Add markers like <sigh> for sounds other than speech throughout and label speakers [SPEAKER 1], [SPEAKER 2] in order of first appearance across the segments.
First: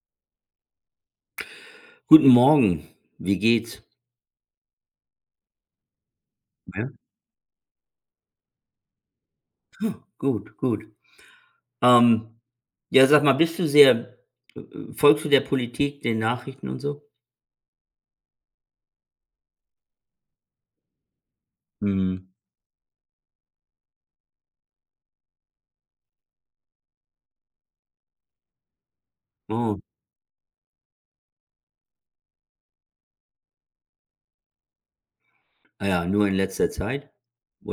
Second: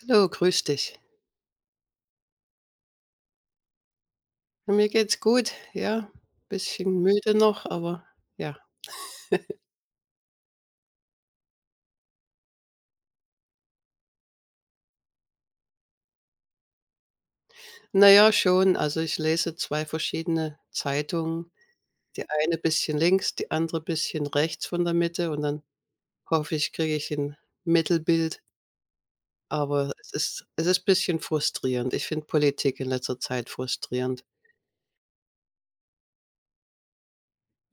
[SPEAKER 1] Hallo, grüß dich.
[SPEAKER 2] Guten Morgen, wie geht's?
[SPEAKER 1] Mir geht's gut, ja.
[SPEAKER 2] Ja,
[SPEAKER 1] Bisschen müde noch, aber ja.
[SPEAKER 2] gut, gut. Ähm, ja, sag mal, bist du sehr folgst du der Politik, den Nachrichten und so?
[SPEAKER 1] Na ja, schon. Also ich lese 2 verschiedene Zeitungen. Die
[SPEAKER 2] Mhm.
[SPEAKER 1] eine bisschen links, die andere bisschen rechts von der Mitte und dann hoffe ich, kriege ich ein Mittelbild.
[SPEAKER 2] Oh,
[SPEAKER 1] Aber es ist ein bisschen frustrierend. Ich finde Politik in letzter Zeit frustrierend.
[SPEAKER 2] ah ja, nur in letzter Zeit?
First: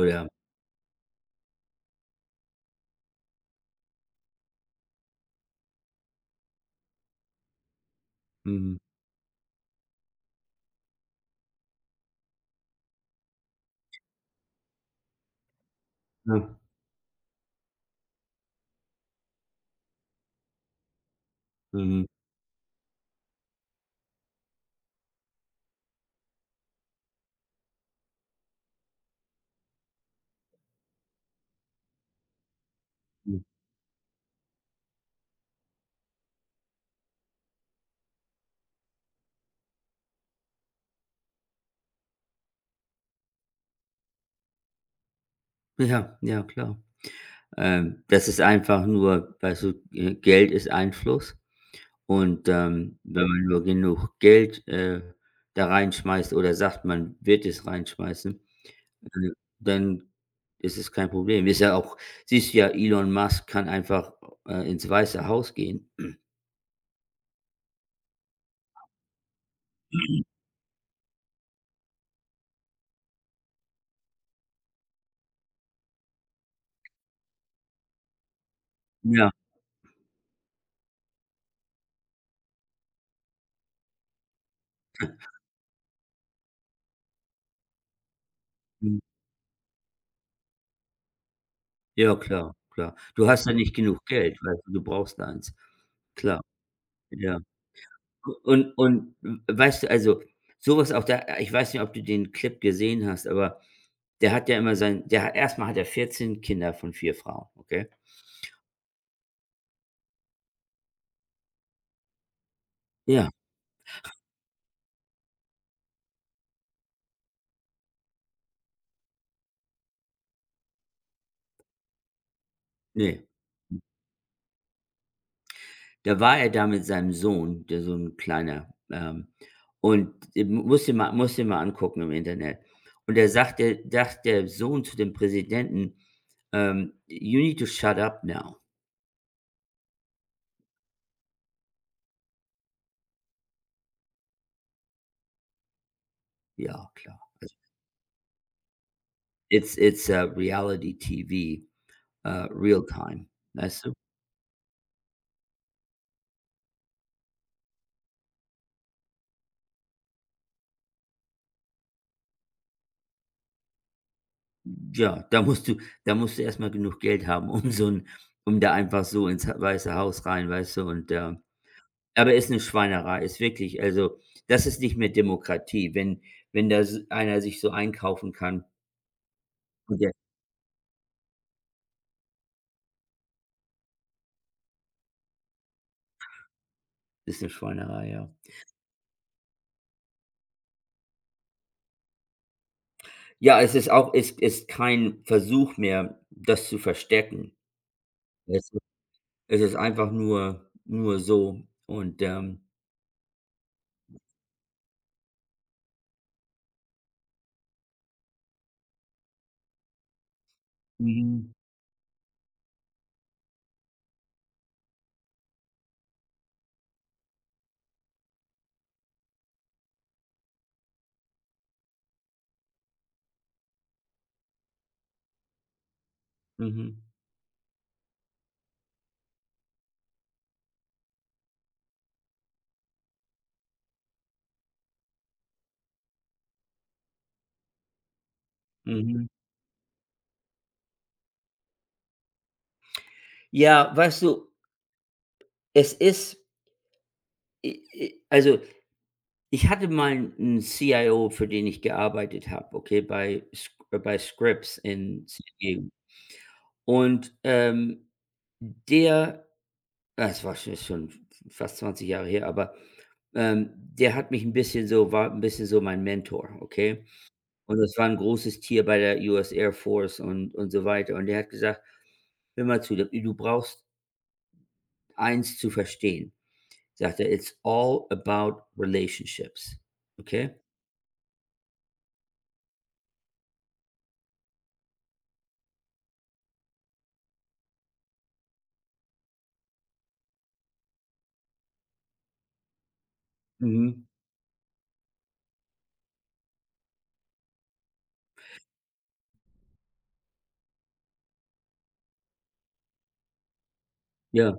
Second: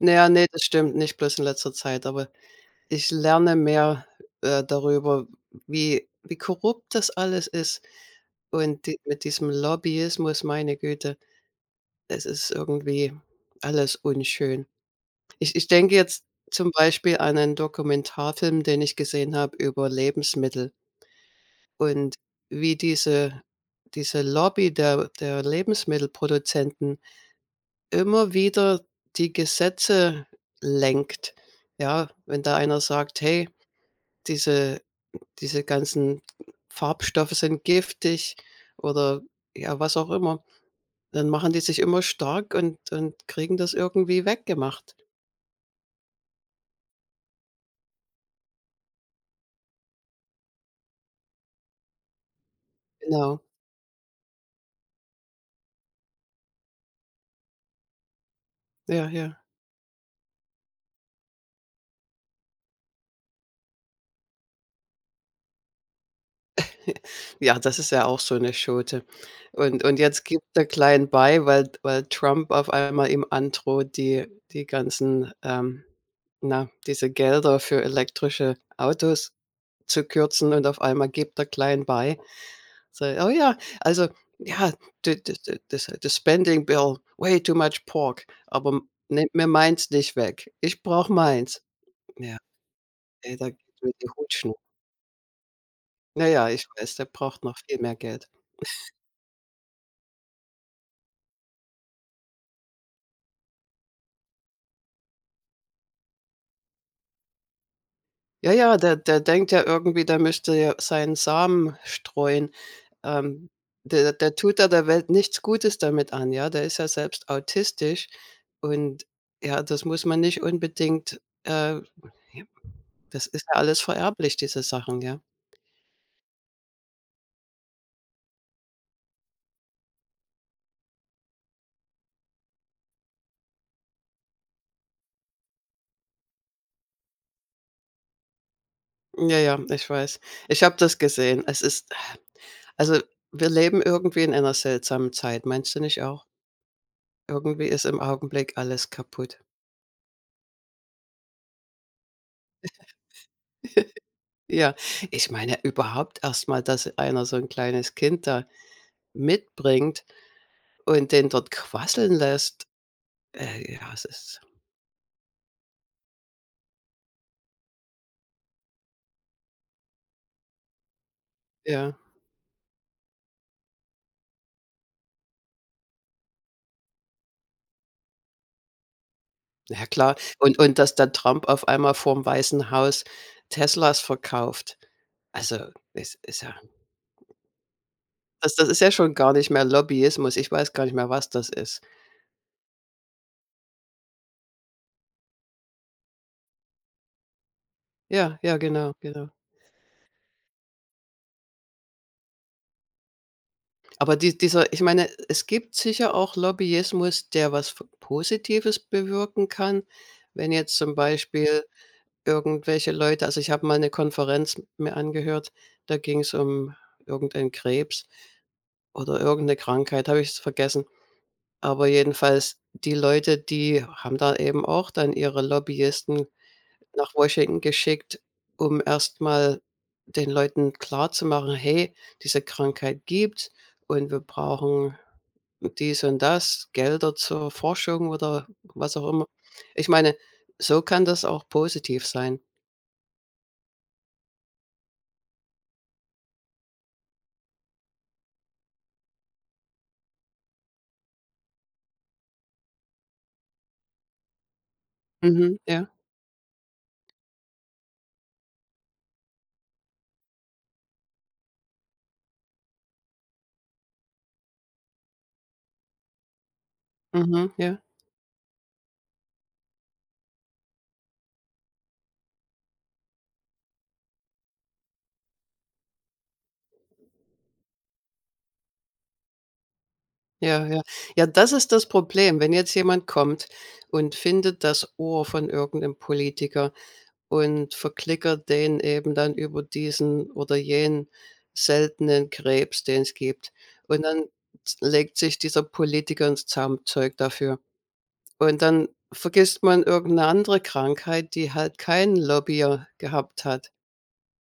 [SPEAKER 1] Na ja, ne, das stimmt nicht bloß in letzter Zeit, aber ich lerne mehr, darüber, wie korrupt das alles ist.
[SPEAKER 2] mhm,
[SPEAKER 1] Und die mit diesem Lobbyismus, meine Güte, es ist irgendwie alles unschön. Ich denke jetzt
[SPEAKER 2] ja,
[SPEAKER 1] zum Beispiel an einen Dokumentarfilm, den ich gesehen habe über Lebensmittel,
[SPEAKER 2] mhm,
[SPEAKER 1] und wie diese Lobby der Lebensmittelproduzenten immer wieder die Gesetze lenkt. Ja, wenn da einer sagt:
[SPEAKER 2] mhm.
[SPEAKER 1] „Hey, diese diese ganzen Farbstoffe sind giftig", oder ja, was auch immer. Dann machen die sich immer stark und kriegen das irgendwie weggemacht.
[SPEAKER 2] Ja, ja, klar. Das ist einfach nur weißt du, Geld ist Einfluss und, wenn
[SPEAKER 1] Genau.
[SPEAKER 2] man nur genug Geld, da reinschmeißt oder sagt, man wird es reinschmeißen.
[SPEAKER 1] Ja,
[SPEAKER 2] Äh,
[SPEAKER 1] ja.
[SPEAKER 2] Dann ist es kein Problem. Ist ja auch siehst du ja, Elon Musk kann einfach, ins Weiße Haus gehen.
[SPEAKER 1] <laughs> Ja, das ist ja auch so eine Schote. Und jetzt gibt er klein bei, weil Trump auf einmal ihm androht, die ganzen, na, diese Gelder für elektrische
[SPEAKER 2] Ja,
[SPEAKER 1] Autos zu kürzen, und auf einmal gibt er klein bei. So: „Oh ja, also, ja, d d d das das Spending Bill, way too much pork, aber
[SPEAKER 2] mhm.
[SPEAKER 1] nehmt mir meins nicht weg. Ich brauche meins."
[SPEAKER 2] Ja,
[SPEAKER 1] Ja.
[SPEAKER 2] klar, klar. Du
[SPEAKER 1] Ey,
[SPEAKER 2] hast
[SPEAKER 1] da
[SPEAKER 2] ja
[SPEAKER 1] geht
[SPEAKER 2] nicht
[SPEAKER 1] mir
[SPEAKER 2] genug
[SPEAKER 1] die
[SPEAKER 2] Geld,
[SPEAKER 1] Hutschnur.
[SPEAKER 2] weißt du, du brauchst eins.
[SPEAKER 1] Ja,
[SPEAKER 2] Klar,
[SPEAKER 1] ja, ich weiß, der
[SPEAKER 2] ja.
[SPEAKER 1] braucht noch viel mehr Geld.
[SPEAKER 2] U und weißt du, also, sowas auch da ich weiß nicht, ob du den Clip gesehen hast, aber der hat ja immer sein der hat erst hat er 14 Kinder von 4 Frauen, okay?
[SPEAKER 1] Ja, ja, der denkt ja irgendwie, der müsste ja seinen Samen streuen.
[SPEAKER 2] Ja,
[SPEAKER 1] Ähm, der tut da der Welt nichts Gutes damit an, ja? Der ist ja selbst autistisch, und ja, das muss man nicht unbedingt, äh ja,
[SPEAKER 2] ne.
[SPEAKER 1] das ist ja alles vererblich, diese Sachen, ja?
[SPEAKER 2] Da war er da mit seinem Sohn, der so ein kleiner, und den musst du dir mal musst du dir mal angucken im Internet. Und da sagt der Sohn zu dem Präsidenten, „You need to shut up now.“
[SPEAKER 1] Ja, ja, ich weiß. Ich habe das gesehen. Es ist, also, wir leben irgendwie in einer seltsamen Zeit, meinst du nicht auch?
[SPEAKER 2] Ja, klar. Also,
[SPEAKER 1] Irgendwie ist im Augenblick alles kaputt.
[SPEAKER 2] it's, reality TV, real time, weißt du?
[SPEAKER 1] Ja, ich meine überhaupt erstmal, dass einer so 'n kleines Kind da mitbringt und den dort quasseln lässt. Ja, es ist
[SPEAKER 2] Ja, da musst du erst mal genug Geld haben, um so 'n um da einfach so ins Weiße Haus rein, weißt du? Und,
[SPEAKER 1] ja,
[SPEAKER 2] aber ist eine Schweinerei, ist wirklich also, das ist nicht mehr Demokratie, wenn wenn da s einer sich so einkaufen kann.
[SPEAKER 1] na ja
[SPEAKER 2] Und der
[SPEAKER 1] klar. Und dass dann Trump auf einmal vorm Weißen Haus Teslas verkauft. Also, es ist ja,
[SPEAKER 2] ist eine Schweinerei, ja.
[SPEAKER 1] das ist ja schon gar nicht mehr Lobbyismus. Ich weiß gar nicht mehr, was das ist.
[SPEAKER 2] Ja, es ist auch es ist kein Versuch mehr, das zu verstecken.
[SPEAKER 1] Ja, ja,
[SPEAKER 2] Es ist
[SPEAKER 1] genau, genau.
[SPEAKER 2] es ist einfach nur nur so und,
[SPEAKER 1] Aber die dieser, ich meine, es gibt sicher auch Lobbyismus, der was f Positives bewirken kann, wenn jetzt zum
[SPEAKER 2] mhm,
[SPEAKER 1] Beispiel irgendwelche Leute, also, ich habe mal eine Konferenz mir angehört, da ging es um irgendeinen Krebs oder irgendeine Krankheit, habe ich jetzt vergessen. Aber jedenfalls die Leute, die haben da eben auch dann ihre Lobbyisten
[SPEAKER 2] mhm,
[SPEAKER 1] nach Washington geschickt, um erstmal den Leuten klarzumachen: „Hey, diese Krankheit gibt, und wir brauchen dies und das, Gelder zur Forschung" oder was auch immer.
[SPEAKER 2] mhm.
[SPEAKER 1] Ich meine, so kann das auch positiv sein.
[SPEAKER 2] Ja, weißt du, es ist i i also, ich hatte mal 'n CIO, für den ich gearbeitet habe, okay, bei Sc bei Scripps in San
[SPEAKER 1] Mhm. Ja.
[SPEAKER 2] Diego. Und, der das war schon schon fast 20 Jahre her, aber, der hat mich ein bisschen so war ein bisschen so mein Mentor, okay?
[SPEAKER 1] Mhm,
[SPEAKER 2] Und
[SPEAKER 1] ja,
[SPEAKER 2] das war ein großes Tier bei der US Air Force und so weiter. Und der hat gesagt: „Hör mal zu, du brauchst eins zu verstehen“, sagt er: „It's all about relationships“, okay?
[SPEAKER 1] ja, ja. Ja, das ist das Problem. Wenn jetzt jemand kommt und findet das Ohr von irgendeinem Politiker und verklickert den eben dann über diesen oder jenen seltenen Krebs, den es gibt. Und
[SPEAKER 2] Mhm.
[SPEAKER 1] dann z legt sich dieser Politiker ins Zaumzeug dafür. Und dann vergisst man irgendeine andere Krankheit, die halt keinen Lobbyer gehabt hat.
[SPEAKER 2] Ja.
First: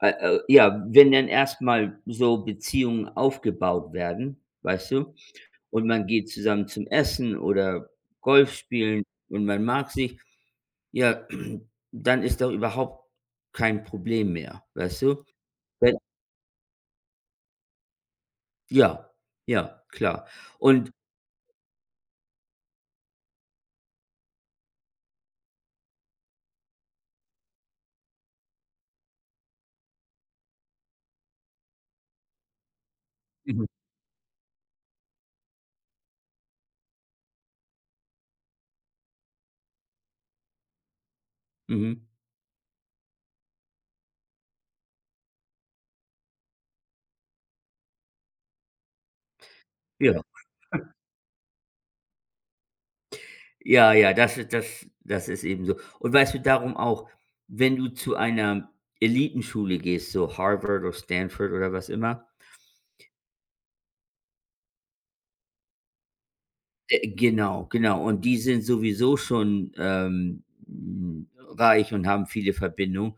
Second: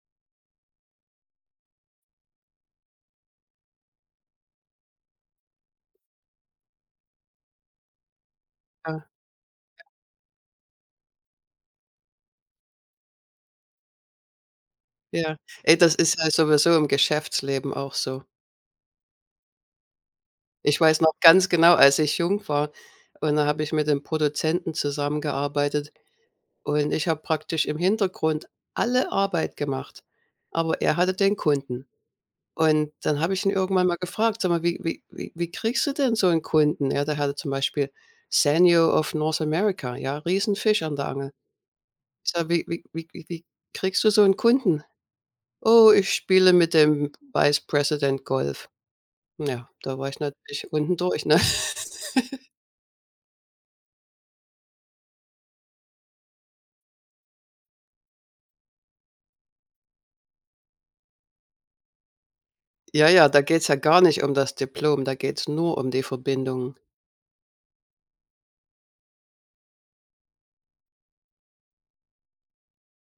[SPEAKER 2] Äh, ja, wenn dann erstmal so Beziehungen aufgebaut werden, weißt du? Und man geht zusammen zum Essen oder Golf
[SPEAKER 1] Ja,
[SPEAKER 2] spielen und man mag sich, ja, <clears throat> dann ist doch überhaupt kein Problem mehr, weißt du?
[SPEAKER 1] ja. Ey, das
[SPEAKER 2] Weil
[SPEAKER 1] ist ja sowieso im Geschäftsleben auch so.
[SPEAKER 2] ja, ja, klar.
[SPEAKER 1] Ich
[SPEAKER 2] Und
[SPEAKER 1] weiß noch ganz genau, als ich jung war, und da habe ich mit dem Produzenten zusammengearbeitet, und ich habe praktisch im Hintergrund alle Arbeit gemacht, aber er hatte den Kunden. Und dann habe ich ihn
[SPEAKER 2] mhm,
[SPEAKER 1] irgendwann mal gefragt: „Sag mal, wie kriegst du denn so einen Kunden?" Ja, der hatte zum Beispiel Sanyo of North America, ja, Riesenfisch an der Angel.
[SPEAKER 2] mhm,
[SPEAKER 1] Ich sage: „Wie kriegst du so einen Kunden?" „Oh, ich spiele mit dem Vice President Golf." Ja, da war ich
[SPEAKER 2] ja,
[SPEAKER 1] natürlich unten durch, ne? <laughs>
[SPEAKER 2] ja, ja, das ist das das ist eben so. Und weißt du, darum auch, wenn du zu einer Elitenschule gehst, so Harvard oder Stanford oder was immer.
[SPEAKER 1] Ja, ja, da geht's ja gar nicht um das Diplom, da geht's nur um die Verbindung.
[SPEAKER 2] Genau, genau. Und die sind sowieso schon, reich und haben viele Verbindungen.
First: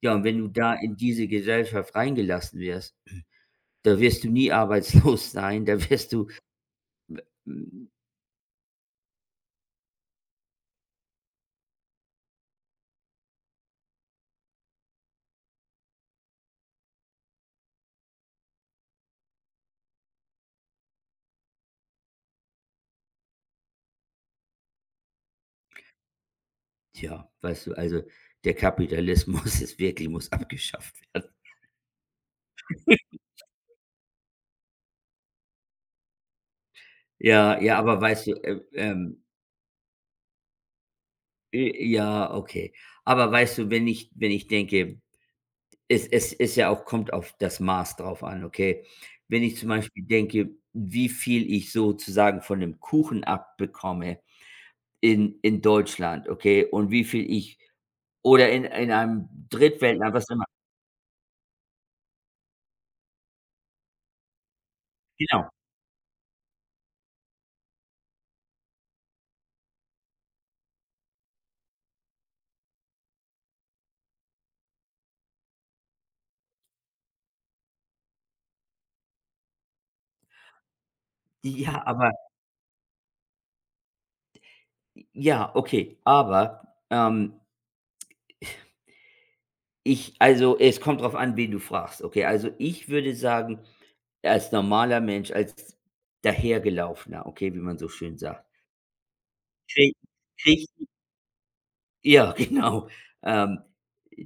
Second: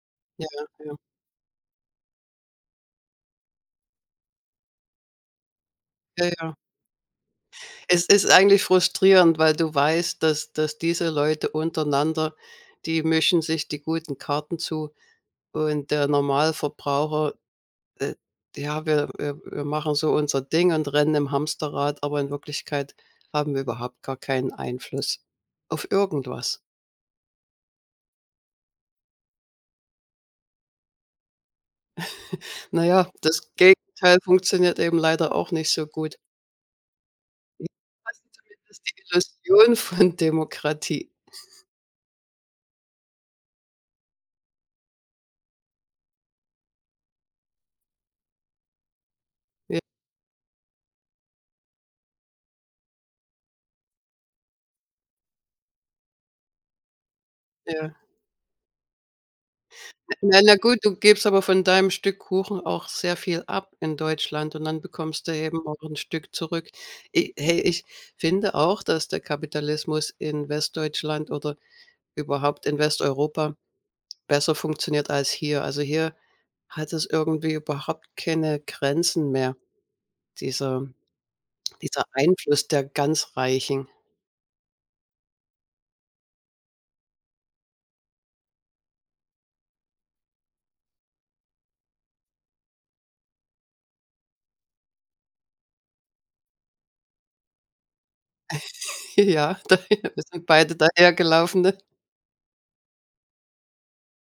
[SPEAKER 2] Ja, und wenn
[SPEAKER 1] Ja,
[SPEAKER 2] du da
[SPEAKER 1] ja,
[SPEAKER 2] in diese Gesellschaft reingelassen wirst, da wirst du nie arbeitslos <laughs> sein, da wirst
[SPEAKER 1] ja,
[SPEAKER 2] du
[SPEAKER 1] ja.
[SPEAKER 2] hm,
[SPEAKER 1] Es ist eigentlich frustrierend, weil du weißt, dass diese Leute untereinander, die mischen sich die guten Karten zu, und der Normalverbraucher, äh, ja, wir machen so unser Ding und rennen im Hamsterrad, aber in Wirklichkeit haben wir überhaupt gar keinen Einfluss auf irgendwas.
[SPEAKER 2] ja, weißt du, also, der Kapitalismus <laughs> ist wirklich muss abgeschafft werden.
[SPEAKER 1] Na ja, das Gegenteil funktioniert eben leider auch nicht so gut.
[SPEAKER 2] Ja,
[SPEAKER 1] Ja,
[SPEAKER 2] ja, aber
[SPEAKER 1] hast
[SPEAKER 2] weißt
[SPEAKER 1] du
[SPEAKER 2] du,
[SPEAKER 1] zumindest die Illusion von Demokratie.
[SPEAKER 2] ja, okay. Aber weißt du, wenn ich wenn ich denke. Es es ist ja auch kommt auf das Maß drauf an, okay? Wenn ich zum
[SPEAKER 1] Ja,
[SPEAKER 2] Beispiel denke, wie viel ich sozusagen von dem Kuchen abbekomme in Deutschland, okay, und wie viel ich
[SPEAKER 1] ja.
[SPEAKER 2] oder in einem Drittweltland, was
[SPEAKER 1] Na
[SPEAKER 2] immer.
[SPEAKER 1] na gut, du gibst aber von deinem Stück Kuchen auch sehr viel ab in Deutschland, und dann bekommst du
[SPEAKER 2] Genau.
[SPEAKER 1] eben auch 'n Stück zurück. I hey, ich finde auch, dass der Kapitalismus in Westdeutschland oder überhaupt in Westeuropa besser funktioniert als hier. Also, hier hat es irgendwie überhaupt keine Grenzen mehr, dieser
[SPEAKER 2] Ja,
[SPEAKER 1] dieser
[SPEAKER 2] aber
[SPEAKER 1] Einfluss der ganz Reichen.
[SPEAKER 2] ja, okay, aber, ich also, es kommt drauf an, wen du fragst, okay? Also, ich würde sagen, als normaler Mensch, als Dahergelaufener, okay, wie man so schön sagt,
[SPEAKER 1] <laughs> Ja, da,
[SPEAKER 2] krieg
[SPEAKER 1] wir sind
[SPEAKER 2] krieg
[SPEAKER 1] beide dahergelaufene,
[SPEAKER 2] ja, <laughs> genau. Ähm,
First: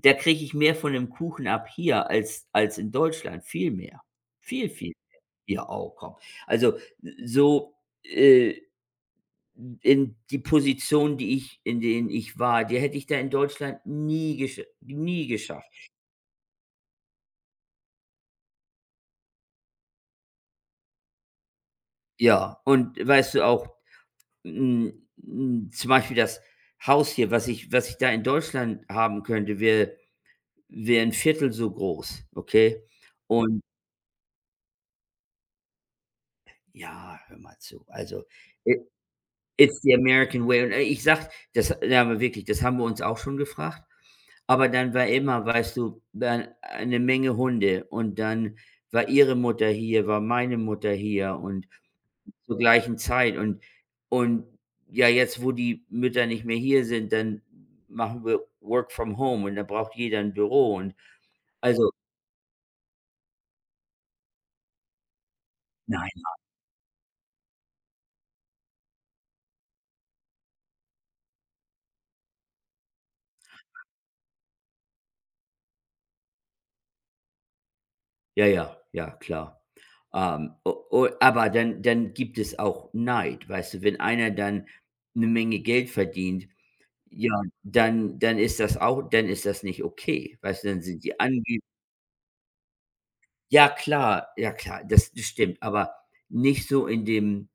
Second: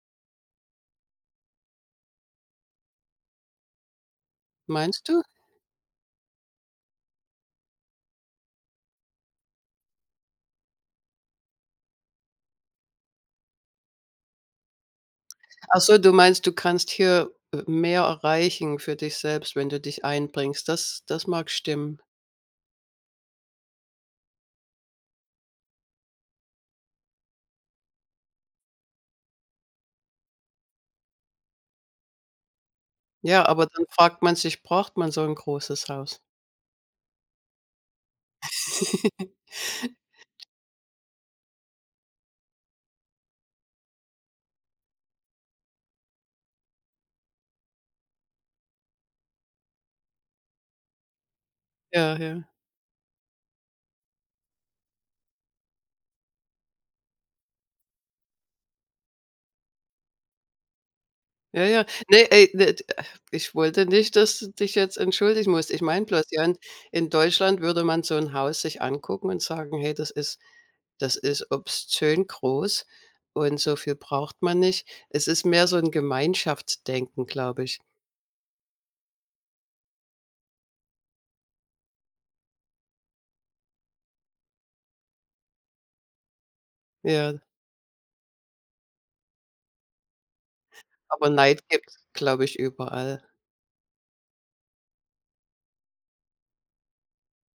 [SPEAKER 2] da kriege ich mehr von dem Kuchen ab hier als als in Deutschland, viel mehr. Viel, viel
[SPEAKER 1] meinst du?
[SPEAKER 2] mehr. Ja, oh, komm. Also, so, äh, in die Position, die ich in denen ich war, die hätte ich da in Deutschland nie gesch nie
[SPEAKER 1] Ach
[SPEAKER 2] geschafft.
[SPEAKER 1] so, du meinst, du kannst hier, mehr erreichen für dich selbst, wenn du dich einbringst. Das mag stimmen.
[SPEAKER 2] Ja, und weißt du auch, zum Beispiel das Haus hier, was ich da in Deutschland haben könnte, wäre wäre ein Viertel so groß, okay?
[SPEAKER 1] Ja,
[SPEAKER 2] Und
[SPEAKER 1] aber dann fragt man sich, braucht man so ein großes Haus?
[SPEAKER 2] ja, hör mal zu. Also, i
[SPEAKER 1] <laughs>
[SPEAKER 2] it's the American way. Und, ich sag das ja, aber wirklich, das haben wir uns auch schon gefragt. Aber dann war immer, weißt du, dann eine Menge Hunde und dann war ihre Mutter hier, war meine Mutter hier und
[SPEAKER 1] Ja, ja.
[SPEAKER 2] zur gleichen Zeit und ja, jetzt, wo die Mütter nicht mehr hier sind, dann machen wir Work from Home und da braucht jeder ein Büro und
[SPEAKER 1] Ja, ja.
[SPEAKER 2] also
[SPEAKER 1] Ne, ey, ne, d ich wollte nicht, dass du dich jetzt entschuldigen musst. Ich meine
[SPEAKER 2] nein.
[SPEAKER 1] bloß, ja, in Deutschland würde man so ein Haus sich angucken und sagen: „Hey, das ist obszön groß, und so viel braucht man nicht." Es ist mehr so ein Gemeinschaftsdenken, glaube ich.
[SPEAKER 2] Ja, ja, ja, klar. O o aber dann dann gibt es auch Neid, weißt du? Wenn einer dann eine Menge Geld verdient, ja,
[SPEAKER 1] Ja.
[SPEAKER 2] dann dann ist das auch dann ist das nicht okay, weißt du? Dann sind die
[SPEAKER 1] Aber
[SPEAKER 2] ange
[SPEAKER 1] Neid gibt's, glaube ich, überall.
[SPEAKER 2] ja klar, ja klar, das das stimmt, aber nicht so in dem,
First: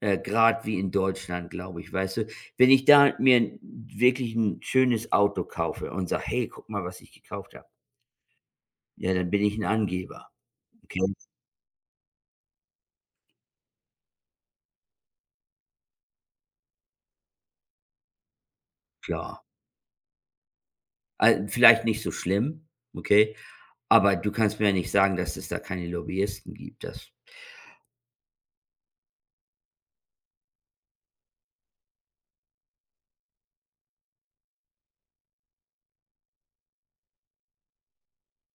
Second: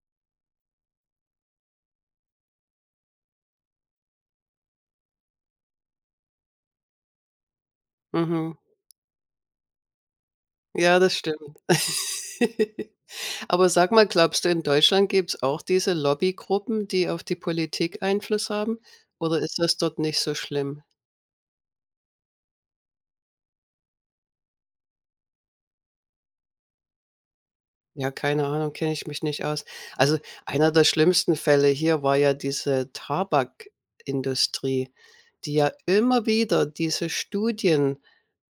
[SPEAKER 2] Grad wie in Deutschland, glaube ich, weißt du? Wenn ich da mir 'n wirklich ein schönes Auto kaufe und sage: „Hey, guck mal, was ich gekauft habe.“
[SPEAKER 1] Mhm.
[SPEAKER 2] Ja, dann bin ich ein Angeber,
[SPEAKER 1] Ja,
[SPEAKER 2] okay,
[SPEAKER 1] das stimmt. <laughs> Aber sag mal, glaubst du, in Deutschland gibt's auch diese Lobbygruppen, die auf die Politik Einfluss haben? Oder
[SPEAKER 2] klar.
[SPEAKER 1] ist das dort nicht so schlimm?
[SPEAKER 2] Al vielleicht nicht so schlimm, okay? Aber du kannst mir ja nicht sagen, dass es da keine Lobbyisten gibt. Das
[SPEAKER 1] Ja, keine Ahnung, kenne ich mich nicht aus. Also, einer der schlimmsten Fälle hier war ja diese Tabakindustrie, die ja immer wieder diese Studien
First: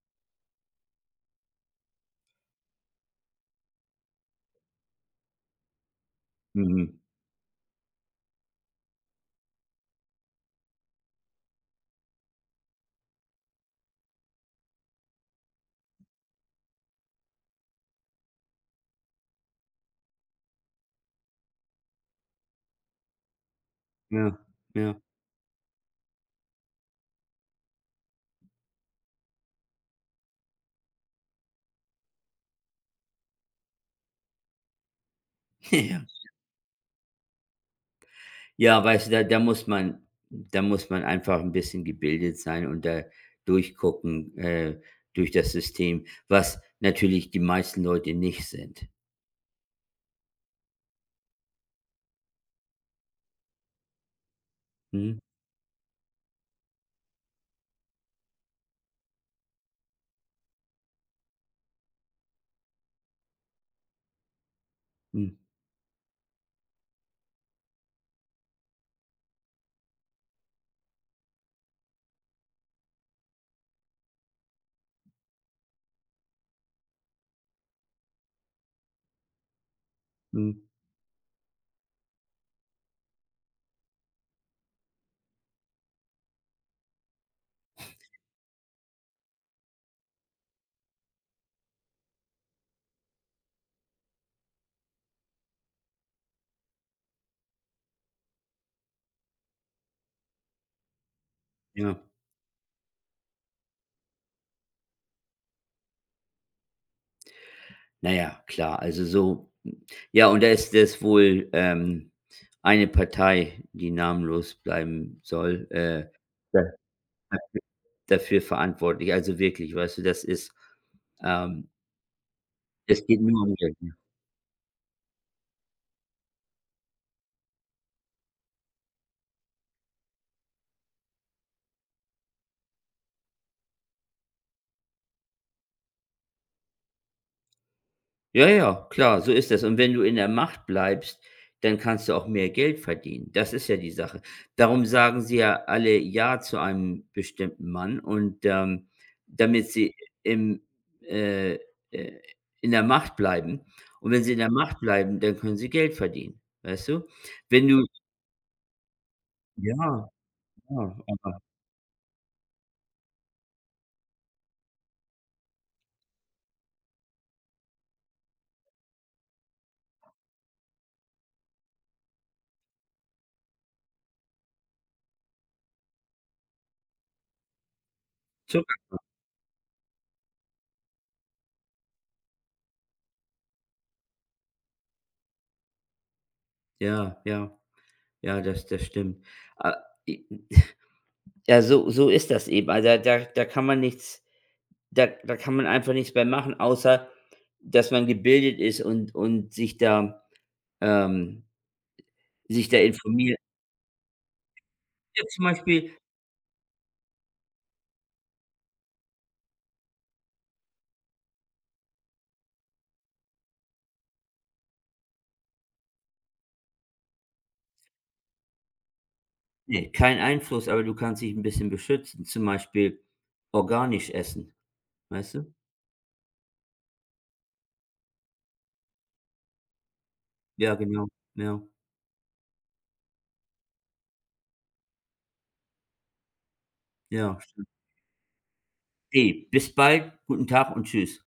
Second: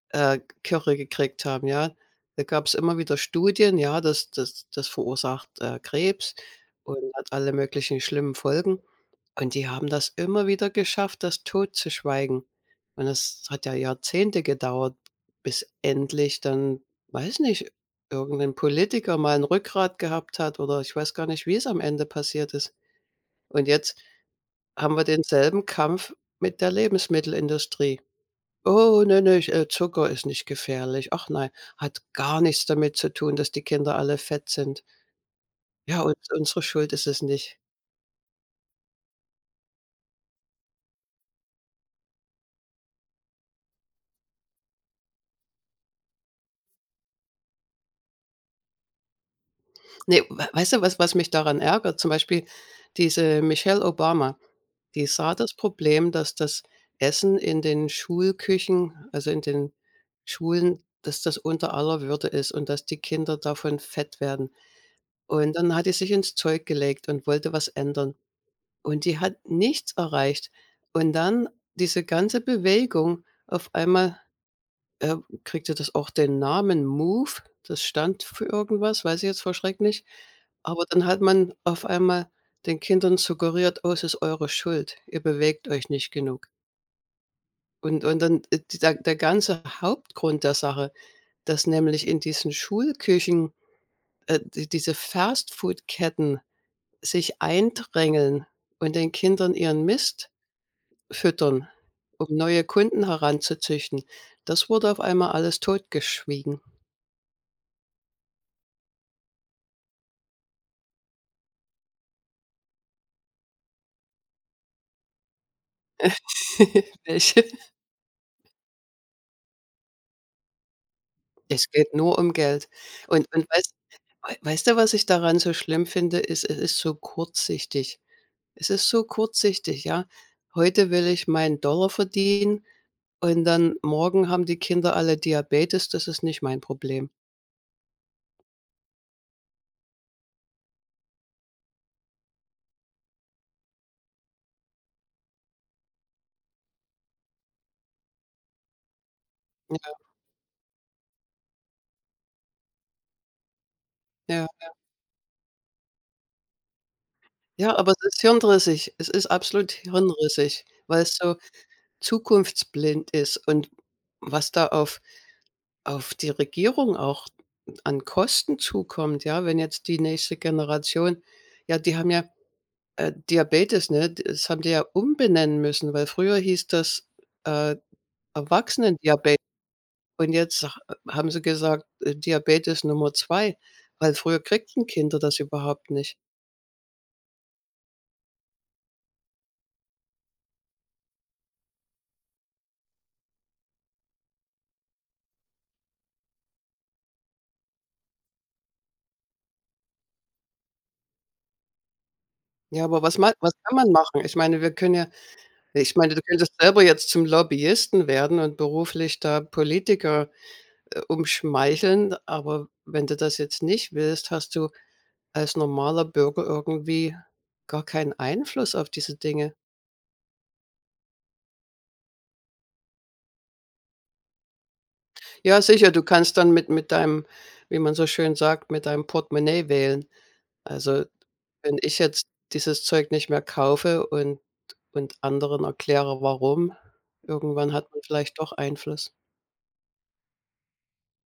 [SPEAKER 1] Curry gekriegt haben, ja. Da gab es immer wieder Studien, ja, das verursacht, Krebs,
[SPEAKER 2] mhm,
[SPEAKER 1] und hat alle möglichen schlimmen Folgen. Und die haben das immer wieder geschafft, das totzuschweigen. Und das hat ja Jahrzehnte gedauert, bis endlich dann, weiß nicht, irgendein Politiker mal ein Rückgrat gehabt hat, oder ich weiß gar nicht, wie es am Ende passiert ist. Und jetzt
[SPEAKER 2] ja,
[SPEAKER 1] haben
[SPEAKER 2] ja,
[SPEAKER 1] wir denselben Kampf mit der Lebensmittelindustrie. Oh, ne, ne, ich Zucker ist nicht gefährlich. Ach nein, hat gar nichts damit zu tun, dass die Kinder alle fett sind.
[SPEAKER 2] <laughs>
[SPEAKER 1] Ja,
[SPEAKER 2] ja.
[SPEAKER 1] und unsere Schuld ist es nicht.
[SPEAKER 2] Ja, weißt du, da da muss man einfach ein bisschen gebildet sein und da durchgucken, durch das System, was natürlich die meisten Leute nicht sind.
[SPEAKER 1] Ne, we weißt du, was mich daran ärgert? Zum Beispiel diese Michelle Obama, die
[SPEAKER 2] Mhm,
[SPEAKER 1] sah das Problem, dass das Essen in den Schulküchen, also in den Schulen, dass das unter aller Würde ist und dass die Kinder davon fett werden.
[SPEAKER 2] mhm,
[SPEAKER 1] Und dann hat die sich ins Zeug gelegt und wollte was ändern. Und die hat nichts erreicht. Und dann diese ganze Bewegung, auf einmal, äh, kriegte das auch den Namen Move. Das stand für irgendwas, weiß ich jetzt vor Schreck nicht.
[SPEAKER 2] mhm,
[SPEAKER 1] Aber dann hat man auf einmal den Kindern suggeriert: „Oh, es ist eure Schuld. Ihr bewegt euch nicht genug." Und dann, der ganze Hauptgrund der Sache, dass nämlich in diesen Schulküchen, diese Fastfood-Ketten sich eindrängeln und den Kindern ihren Mist füttern,
[SPEAKER 2] ja.
[SPEAKER 1] um neue Kunden heranzuzüchten. Das wurde auf einmal alles totgeschwiegen.
[SPEAKER 2] Naja, klar, also so ja, und da ist es wohl, eine Partei, die namenlos bleiben soll, da
[SPEAKER 1] <laughs> Welche
[SPEAKER 2] dafür verantwortlich. Also wirklich, weißt du, das ist Ähm,
[SPEAKER 1] es geht nur um Geld.
[SPEAKER 2] es geht
[SPEAKER 1] Und
[SPEAKER 2] nur
[SPEAKER 1] und
[SPEAKER 2] um
[SPEAKER 1] weißt
[SPEAKER 2] Geld, ne?
[SPEAKER 1] wei weißt du, was ich daran so schlimm finde, ist, es ist so kurzsichtig. Es ist so kurzsichtig, ja. Heute will ich meinen Dollar verdienen, und dann morgen haben die Kinder alle Diabetes, das ist nicht mein Problem.
[SPEAKER 2] Ja, ja, klar, so ist das. Und wenn du in der Macht bleibst, dann kannst du auch mehr Geld verdienen. Das ist ja die Sache. Darum sagen sie ja alle ja zu einem bestimmten Mann und, damit sie
[SPEAKER 1] Ja,
[SPEAKER 2] im, äh, äh, in der Macht bleiben. Und wenn sie in
[SPEAKER 1] ja.
[SPEAKER 2] der Macht bleiben, dann können sie Geld verdienen, weißt du? Wenn
[SPEAKER 1] Ja,
[SPEAKER 2] du
[SPEAKER 1] aber es ist hirnrissig. Es ist absolut
[SPEAKER 2] ja,
[SPEAKER 1] hirnrissig,
[SPEAKER 2] ja,
[SPEAKER 1] weil es so
[SPEAKER 2] aber
[SPEAKER 1] zukunftsblind ist, und was da auf die Regierung auch an Kosten zukommt, ja? Wenn jetzt die nächste Generation, ja, die haben ja, Diabetes, ne? D das haben die ja umbenennen müssen, weil früher hieß das, äh,
[SPEAKER 2] Zucker.
[SPEAKER 1] Erwachsenendiabetes, und jetzt ha haben sie gesagt, Diabetes Nummer 2, weil früher kriegten Kinder das überhaupt nicht.
[SPEAKER 2] Ja, ja, ja, das das stimmt. Ah, i ja, so so ist das eben. Also, da da da kann man nichts da da kann man einfach nichts mehr machen, außer dass man gebildet ist und ähm, sich da
[SPEAKER 1] Ja, aber was ma
[SPEAKER 2] informiert.
[SPEAKER 1] was kann man machen? Ich meine, wir können ja,
[SPEAKER 2] Ja, zum
[SPEAKER 1] ich
[SPEAKER 2] Beispiel
[SPEAKER 1] meine, du könntest selber jetzt zum Lobbyisten werden und beruflich da Politiker umschmeicheln, aber wenn du das jetzt nicht willst, hast du als normaler Bürger irgendwie gar keinen Einfluss auf diese Dinge.
[SPEAKER 2] ne, kein Einfluss, aber du kannst dich ein bisschen beschützen, zum Beispiel organisch essen, weißt du?
[SPEAKER 1] Ja, sicher, du kannst dann mit deinem, wie man so schön sagt, mit deinem Portemonnaie wählen.
[SPEAKER 2] Ja,
[SPEAKER 1] Also,
[SPEAKER 2] genau. Ja,
[SPEAKER 1] wenn ich jetzt dieses Zeug nicht mehr kaufe und anderen erkläre, warum,
[SPEAKER 2] ja, stimmt.
[SPEAKER 1] irgendwann hat man vielleicht doch Einfluss.
[SPEAKER 2] Okay, bis bald, guten Tag und tschüss.